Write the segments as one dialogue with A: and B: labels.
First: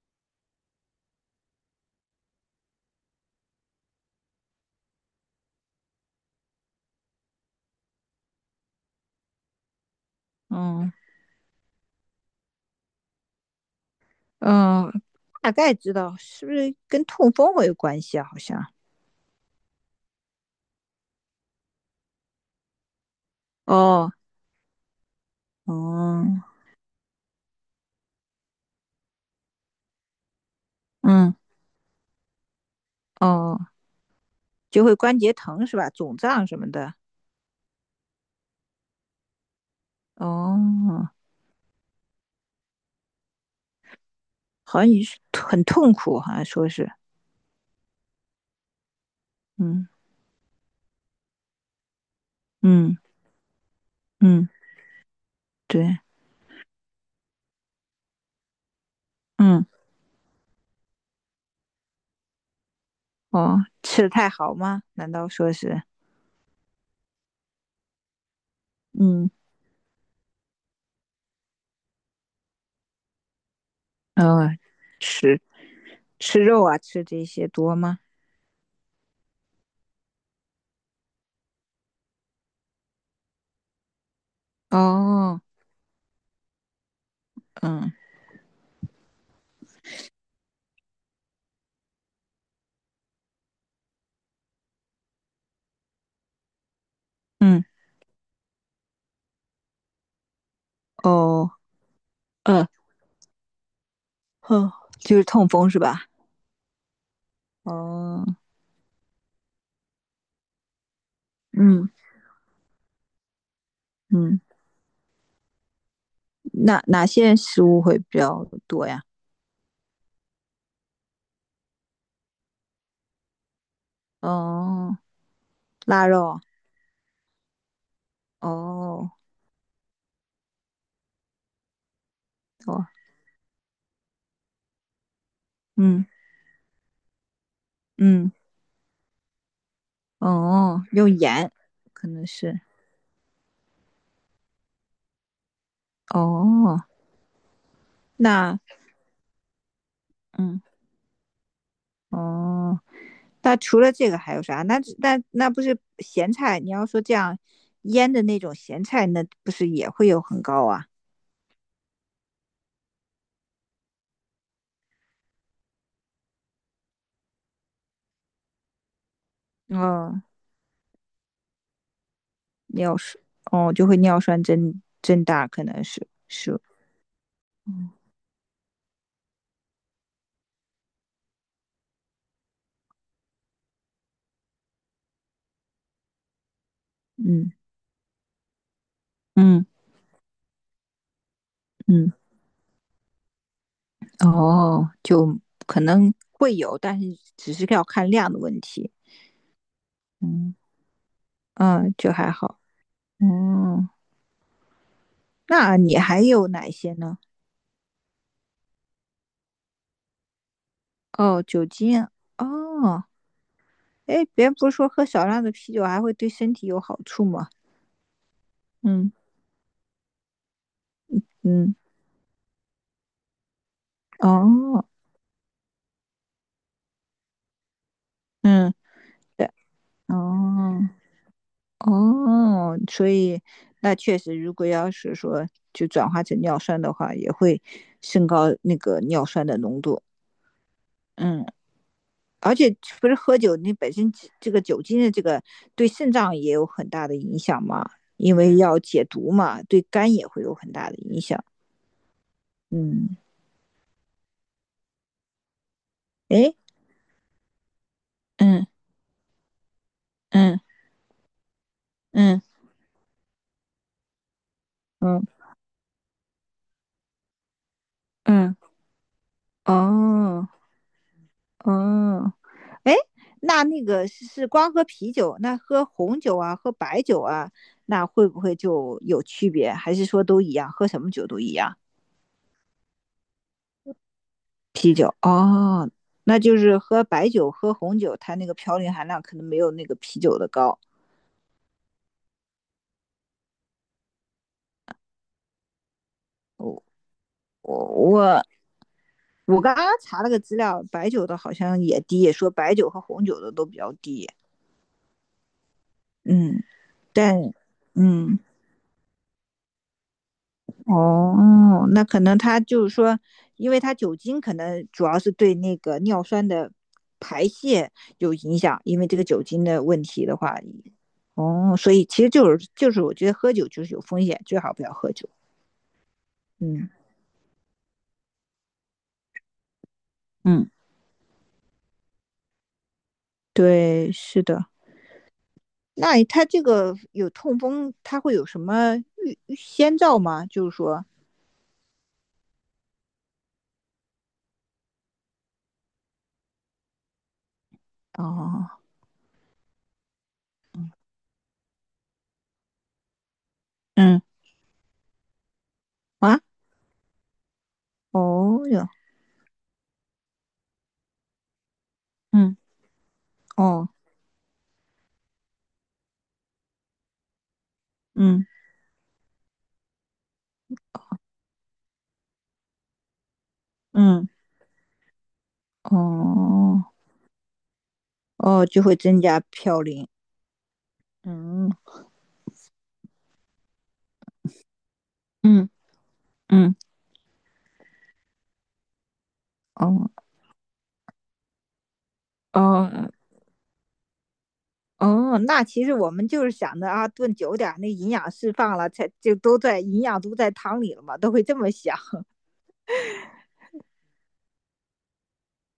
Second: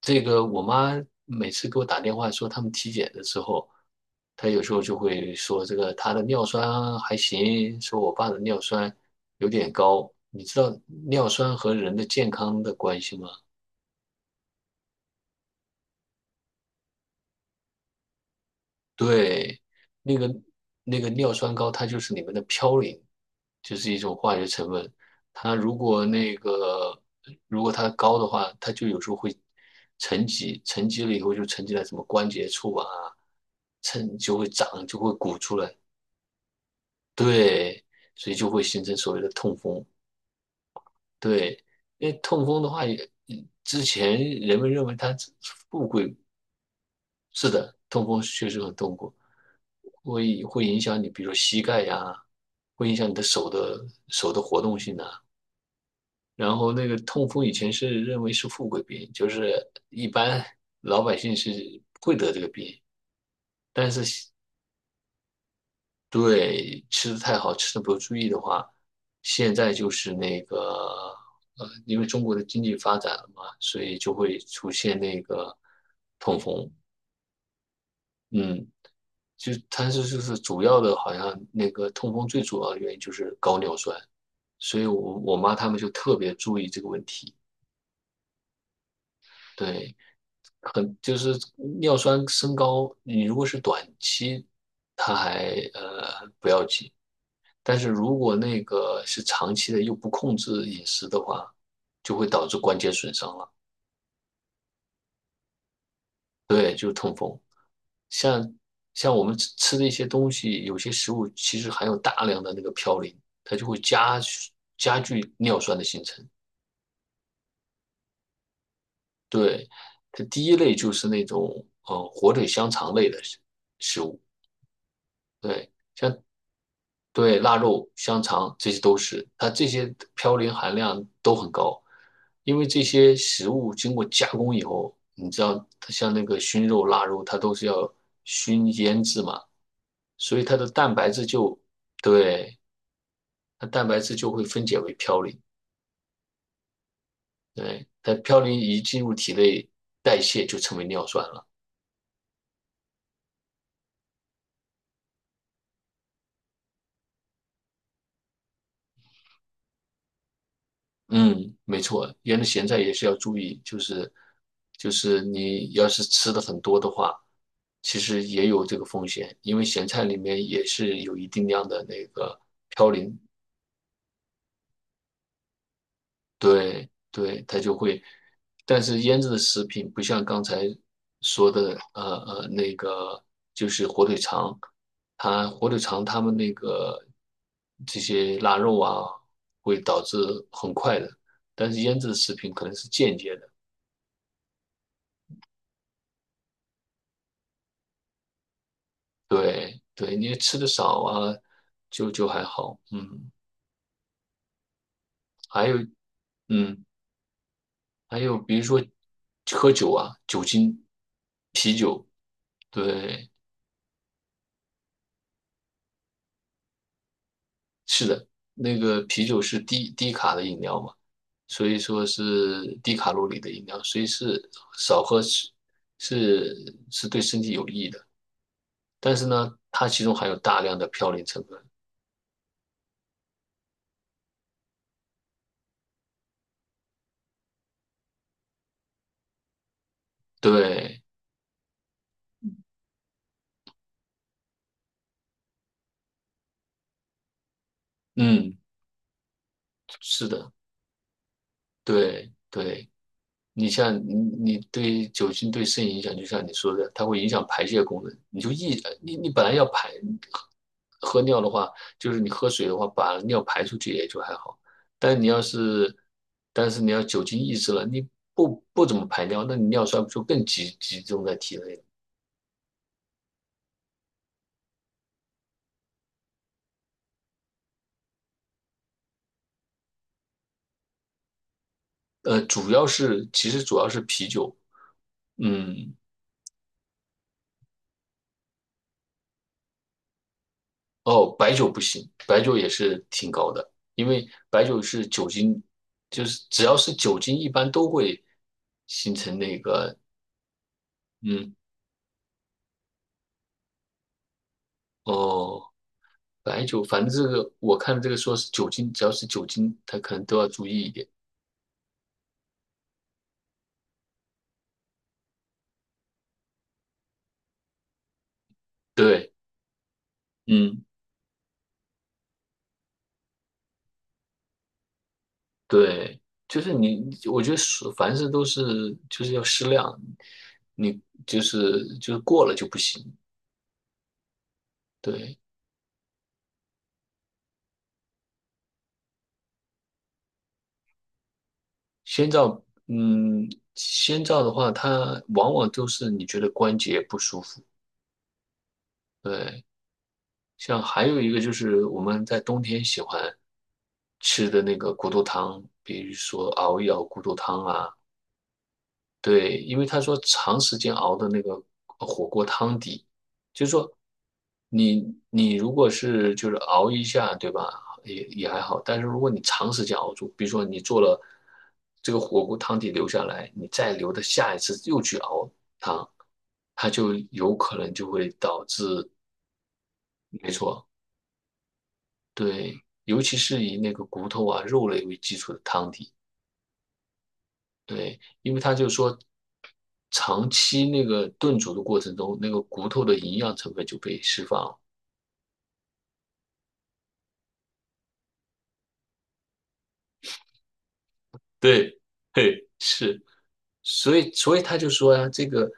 A: 这个我妈每次给我打电话说他们体检的时候，她有时候就会说这个她的尿酸还行，说我爸的尿酸有点高。你知道
B: 嗯，
A: 尿酸和人的健康的关系吗？
B: 嗯，大概知道是不是跟痛风会有关系啊？好像。
A: 对，那个那个尿酸高，它就是里面的嘌呤，就是一
B: 哦，
A: 种化学成分。它如果那
B: 哦，
A: 个如果它高的话，它就有时候会沉积，沉积了以
B: 嗯，
A: 后就沉积在什么关节处啊，
B: 哦，
A: 沉就会
B: 就
A: 长，
B: 会
A: 就会
B: 关节
A: 鼓出
B: 疼
A: 来。
B: 是吧？肿胀什么的。
A: 对，所以就会形成所谓的痛风。
B: 哦，
A: 对，因为痛风的话也，之前人们
B: 好
A: 认
B: 像
A: 为
B: 也
A: 它
B: 是
A: 是
B: 很
A: 富
B: 痛
A: 贵。
B: 苦，好像说是。
A: 是的，痛风确实很痛苦，
B: 嗯，
A: 会影响你，比如说膝盖呀，会影
B: 嗯
A: 响你的手的
B: 嗯，
A: 活动性呐、
B: 对。
A: 然后那个痛风以前是认为是富贵病，就是
B: 嗯，
A: 一般老百姓是不会得这个病，
B: 哦，
A: 但
B: 吃
A: 是
B: 的太好吗？难道说是。
A: 对吃的太好，吃的不注意的话，
B: 嗯，
A: 现在就是因为中国的经济发展了嘛，所以就会
B: 呃，
A: 出现那
B: 吃
A: 个痛
B: 吃肉
A: 风，
B: 啊，吃这些多吗？
A: 嗯。就它是就是主要的，好像那个痛风最主要的原因就是高尿酸，所以我我
B: 哦，
A: 妈他们就特别注意这个问题。
B: 嗯
A: 对，很就是尿酸升高，你如果是短期，它还不要紧，
B: 嗯，
A: 但是如果那个是长期的又不控制饮食的
B: 哦，
A: 话，就会导致
B: 呃，
A: 关节损伤了，
B: 哦，就是痛风是吧？
A: 对，就是痛风。
B: 哦，
A: 像像我们吃的一些东西，有些食物其实含
B: 嗯
A: 有大量的那个嘌呤，它就会加
B: 嗯，
A: 加剧尿酸的形成。
B: 哪些食物会比较多呀？
A: 对，它第一类就是那种火腿香肠类的食物，
B: 哦，
A: 对，
B: 腊肉。
A: 对腊肉、香肠这些都
B: 哦
A: 是，它这些嘌呤含量都很高，因为这
B: 哦，
A: 些食物经过加工以后，你知道它
B: 嗯
A: 像那个熏肉、腊肉，它都是要
B: 嗯，
A: 熏腌制嘛，所以它的
B: 哦，
A: 蛋
B: 用
A: 白质
B: 盐
A: 就
B: 可能
A: 对
B: 是。
A: 它蛋白质就会分解为嘌呤，
B: 哦，
A: 对，它嘌呤
B: 那
A: 一进入体内代谢就
B: 嗯
A: 成为尿酸了。
B: 哦，那除了这个还有啥？那不是咸菜？你要说这样腌的那种咸菜，那不是也会有很高啊？
A: 嗯，没错，原来咸菜也是要注意，就是你要是吃的很多的话，其实也有这个风险，因为咸菜里
B: 哦，
A: 面也是有一定量的那个嘌
B: 尿
A: 呤。
B: 酸。哦，就会尿酸增大，可能是，
A: 对对，它就
B: 嗯
A: 会，但是腌制的食品不像刚才说的，那个就是火腿肠，火腿肠它们那个
B: 嗯
A: 这些腊肉啊，
B: 嗯。
A: 会导致很快的，但是腌制
B: 嗯
A: 的食品可能是间接的，
B: 哦，就可能会有，但是只是要看量的问题。
A: 对对，你
B: 嗯
A: 吃的少啊，
B: 嗯，
A: 就
B: 就
A: 就
B: 还
A: 还
B: 好。
A: 好，嗯，
B: 哦，
A: 还
B: 那
A: 有
B: 你还有哪
A: 嗯，
B: 些呢？
A: 还有比如说喝酒啊，酒精，
B: 哦，酒
A: 啤
B: 精。
A: 酒，
B: 哦，
A: 对。
B: 哎，别人不是说喝少量的啤酒还会对身体有好处吗？
A: 是的，那个
B: 嗯
A: 啤酒是低卡的饮料嘛，所
B: 嗯，
A: 以说是低卡路里的饮料，所以是
B: 哦，
A: 少喝是对身体有益的。
B: 嗯，
A: 但是
B: 对，
A: 呢，它其中含有大量的
B: 哦
A: 嘌呤成分。
B: 哦，所以那确实，如果要是说就转化成尿酸的话，也会升高那个尿酸的浓度。
A: 对，
B: 嗯。而且不是喝酒，你本身这个酒精的这个对肾脏也有很大的影响嘛，因为
A: 嗯，
B: 要解毒嘛，对肝也
A: 是
B: 会
A: 的，
B: 有很大的影响。
A: 对对。
B: 嗯，
A: 你像你对酒精对肾影响，就像
B: 哎，
A: 你说的，它会影响排泄功能。你就
B: 嗯
A: 一你你本来要
B: 嗯
A: 喝尿的话，就是你
B: 嗯
A: 喝水的话，把尿排出去也就还好。但
B: 嗯
A: 你要是但是你要酒精抑制了，你
B: 嗯，
A: 不怎么排尿，那你尿酸就更
B: 哦
A: 集中在体内了。
B: 哦，哎，那那个是光喝啤酒，那喝红酒啊，喝白酒啊，那会不会就有区别？还是说都一样，喝什么酒都一样？
A: 呃，主要是其实主要是啤酒，
B: 啤酒哦，
A: 嗯，
B: 那就是喝白酒、喝红酒，它那个嘌呤含量可能没有那个啤酒的高。
A: 哦，白酒不行，白酒也是挺高的，因为白酒是酒精，就是只要是酒精，一般都
B: 我
A: 会
B: 我
A: 形成那
B: 我刚刚
A: 个，
B: 查了个资料，白酒的好
A: 嗯，
B: 像也低，也说白酒和红酒的都比较低。
A: 哦，
B: 嗯，
A: 白酒，反正这
B: 但
A: 个我看这个说
B: 嗯
A: 是酒精，只要是酒精，它可能都要注意一点。
B: 哦，那可能它就是说，因为它酒精可能主要是对那个尿酸的排泄有影响，因为这个
A: 对，
B: 酒精的问题的话。
A: 嗯，
B: 哦，所以其实就是我觉得喝酒就是有风险，最好不要喝酒。
A: 对，就是
B: 嗯。
A: 你，我觉得是凡事都是要适量，
B: 嗯，
A: 你就是过了就不行。
B: 对，是的。
A: 对，
B: 那他这个有痛风，他会有什么先兆吗？就是说。
A: 先兆，嗯，先兆的话，它往往都是你觉得关节不舒服。
B: 哦，
A: 对，像还有一个就是我们在冬天喜欢
B: 嗯，
A: 吃的那个骨头汤，比如
B: 啊，
A: 说熬一熬骨头汤啊，
B: 哦哟，
A: 对，因为他说长时间熬的那个火锅
B: 嗯，
A: 汤底，就是
B: 哦，
A: 说你如果是熬一下，对吧？也
B: 嗯，
A: 也还好，但是如果你长时间熬住，比如说你做了这个火锅汤底留下来，你再留的
B: 嗯，
A: 下一次又去熬汤，
B: 哦，
A: 它就有可能就会导
B: 哦，就
A: 致，
B: 会增加嘌呤。
A: 没错，
B: 嗯
A: 对，尤其是以那个骨头啊、肉类为基础的
B: 嗯
A: 汤底。
B: 嗯，
A: 对，因为他就说，
B: 哦
A: 长期那个炖煮的过程中，那个骨
B: 哦
A: 头的营养成分就被释放了。
B: 哦，那其实我们就是想着啊，炖久点儿那营养释放了，才就都在营养都在汤里了嘛，都会这么想。
A: 对，嘿，是，所以他就说呀、这个，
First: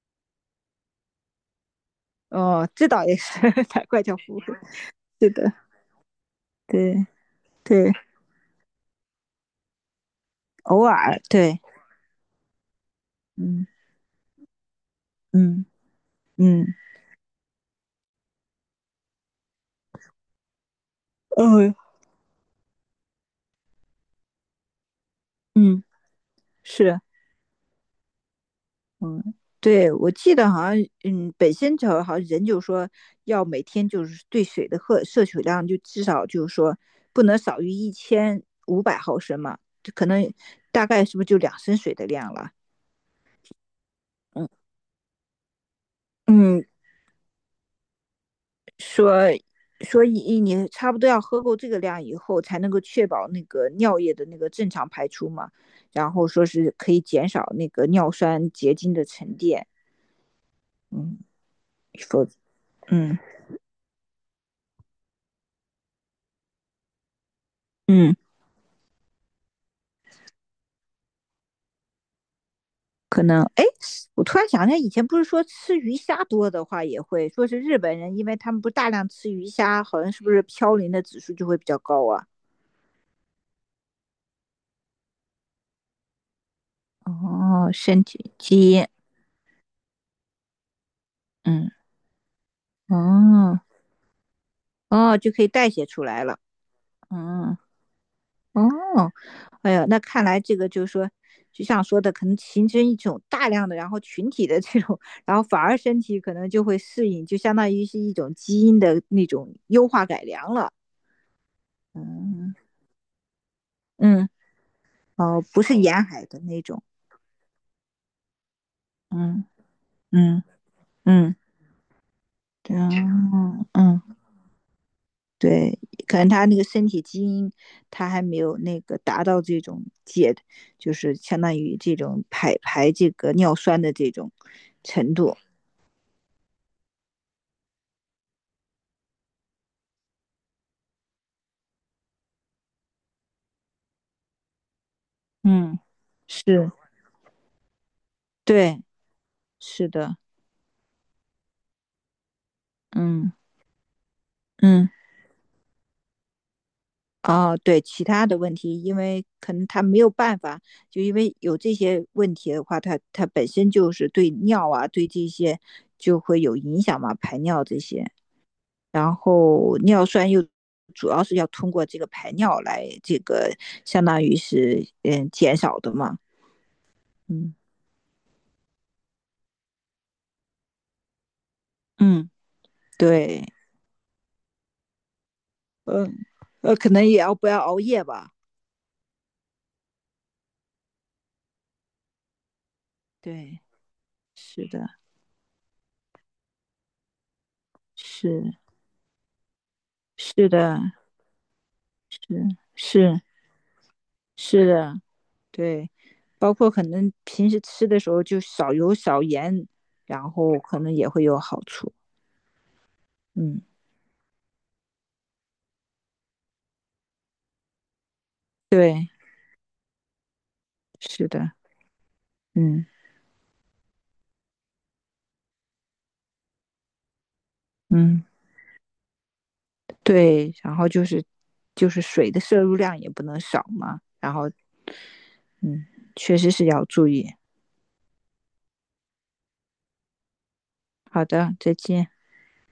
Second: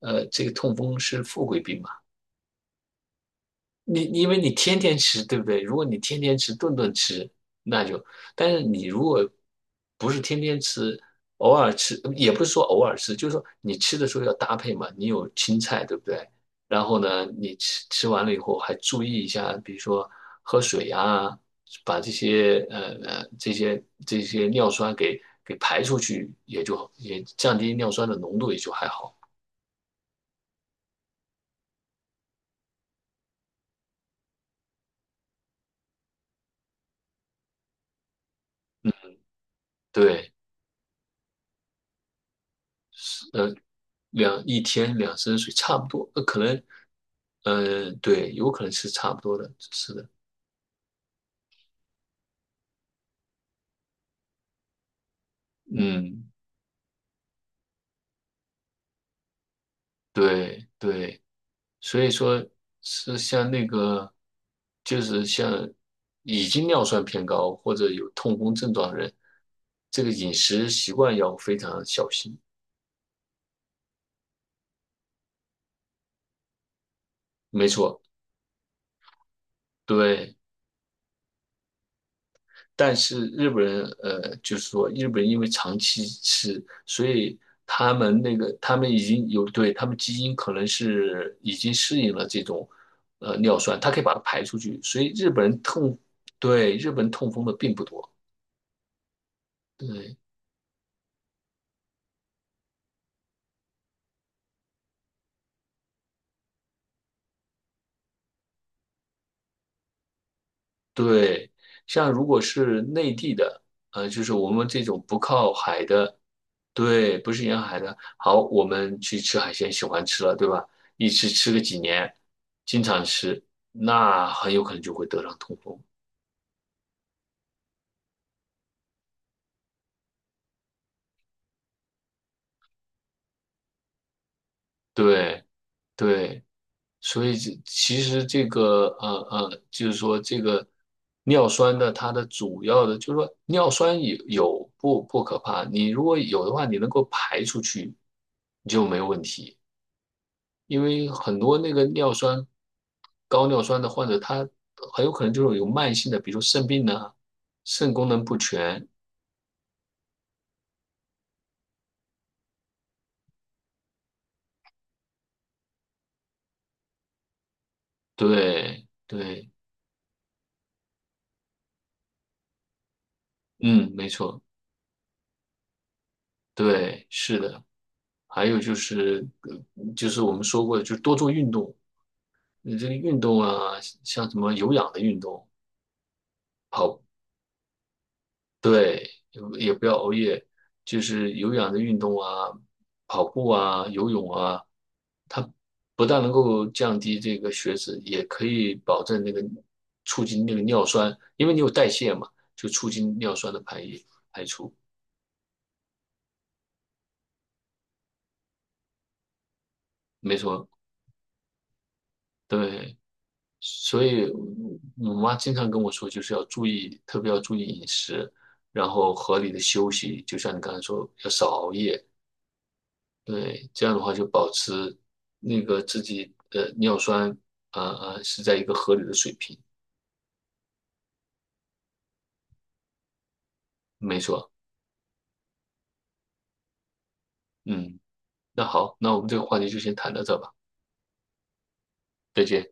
A: 呃，这个痛风是富贵病嘛。
B: 哦，这倒也是，难怪
A: 你
B: 叫
A: 因
B: 糊
A: 为你
B: 糊。
A: 天天吃，
B: 是
A: 对不
B: 的，
A: 对？如果你天天吃，顿顿
B: 对
A: 吃，那
B: 对。
A: 就，但是你如果不是天天
B: 偶
A: 吃，
B: 尔
A: 偶
B: 对，
A: 尔吃，也不是说偶尔吃，就是说
B: 嗯
A: 你吃的时候要搭配嘛，你有青
B: 嗯
A: 菜，对不对？
B: 嗯，
A: 然后呢，你吃吃完了以后还注意一下，比如说喝水呀，
B: 嗯
A: 把这些这些尿酸给排
B: 嗯
A: 出去，也就
B: 是，
A: 也降低尿酸的浓度，也就还好。
B: 嗯，对我记得好像。嗯，北仙桥好像人就说要每天就是对水的喝摄取量就至少就是说不能少于1500毫升嘛，就可能
A: 对，
B: 大概是不是就2升水的量了？
A: 呃，
B: 嗯
A: 一天2升水差不多，呃，可能
B: 嗯，
A: 呃，对，有可能是差不
B: 说
A: 多的，是
B: 所
A: 的，
B: 以你差不多要喝够这个量以后，才能够确保那个尿液的那个正常排出嘛。然后
A: 嗯，
B: 说是可以减少那个尿酸结晶的沉淀。
A: 对
B: 嗯，
A: 对，所以
B: 否则
A: 说是
B: 嗯
A: 像那个，就是像已经尿酸偏高或者有
B: 嗯，
A: 痛风症状的人，这个饮食习惯要非常小心。
B: 可能哎，我突然想起来，以前不是说吃鱼虾多的话也会说是
A: 没
B: 日本
A: 错，
B: 人，因为他们不大量吃鱼虾，好像是不
A: 对。
B: 是嘌呤的指数就会比较高啊？
A: 但是日本人，呃，就是说日本人因为长期吃，所以
B: 哦，身体基
A: 他
B: 因。
A: 们已经有对他们基因可能是已
B: 嗯，
A: 经适应了这种呃
B: 哦
A: 尿酸，它可以把它排出去，所以
B: 哦，就
A: 日
B: 可以
A: 本人
B: 代谢
A: 痛，
B: 出来了。
A: 对，日本痛风的
B: 嗯。
A: 并不多，
B: 哦，哎呀，那
A: 对
B: 看来这个就是说，就像说的，可能形成一种大量的，然后群体的这种，然后反而身体可能就会适应，就相当于是一种基因的那种优化改良了。
A: 对，像如果
B: 嗯
A: 是内地的，呃，就
B: 嗯，
A: 是我们这种不
B: 哦，
A: 靠
B: 不是
A: 海
B: 沿
A: 的，
B: 海的那种。
A: 对，不是沿海的。好，我们去吃
B: 嗯
A: 海鲜，喜欢吃了，
B: 嗯
A: 对吧？
B: 嗯，
A: 吃个几年，
B: 对
A: 经
B: 啊，
A: 常吃，
B: 嗯
A: 那很有可能就会得上痛
B: 对，
A: 风。
B: 可能他那个身体基因，他还没有那个达到这种解，就是相当于这种排这个尿酸的这种程度。
A: 对对，所以这其实这个，就是说这个尿酸的它的主要的，就是说尿酸有不可怕，
B: 嗯，
A: 你如果有的话，
B: 是，
A: 你能够排出去，你
B: 对，
A: 就没有问题。
B: 是的，
A: 因为很多那个尿酸
B: 嗯
A: 高尿酸的患者，他
B: 嗯，
A: 很有可能就是有慢性的，比如肾病呐、
B: 哦，对，
A: 肾
B: 其
A: 功
B: 他
A: 能不
B: 的问题，
A: 全。
B: 因为可能他没有办法，就因为有这些问题的话，他本身就是对尿啊，对这些就会有影响嘛，排尿这些，
A: 对
B: 然
A: 对，
B: 后尿酸又主要是要通过这个排尿来这个
A: 嗯，
B: 相
A: 没
B: 当于
A: 错，
B: 是嗯减少的嘛。
A: 对，是
B: 嗯
A: 的。还有就是，就是我们说过的，就是多做运动。
B: 嗯，
A: 你这个运动
B: 对，
A: 啊，像什么有氧的运动，
B: 嗯，可
A: 跑，
B: 能也要不要熬夜吧。
A: 对，也不要熬夜，就是有氧的运动啊，跑步
B: 对，
A: 啊，游泳啊。
B: 是的，
A: 不但能够降低这个血脂，也可
B: 是。
A: 以保证那个促进
B: 是
A: 那个
B: 的，
A: 尿酸，因为你有代谢嘛，
B: 是
A: 就促进
B: 是
A: 尿酸的排
B: 是
A: 出。
B: 的，对，包括可能平时吃的时候就少油少盐，然
A: 没
B: 后
A: 错，
B: 可能也会有好处。
A: 对，
B: 嗯，
A: 所以我妈经常跟我说，就是要注意，特别要注意饮食，然
B: 对，
A: 后合理的休息，就像你刚才说，
B: 是
A: 要少
B: 的，
A: 熬夜。
B: 嗯
A: 对，这样的话就保持那个自己的尿酸，呃
B: 嗯，
A: 是在一个合理的水平。
B: 对，然后就是水的摄入量也不能少嘛，
A: 没
B: 然后
A: 错，
B: 嗯，确实是要注意。
A: 嗯，那好，那我们这个话题就先谈到这吧，
B: 好的，再见。
A: 再见。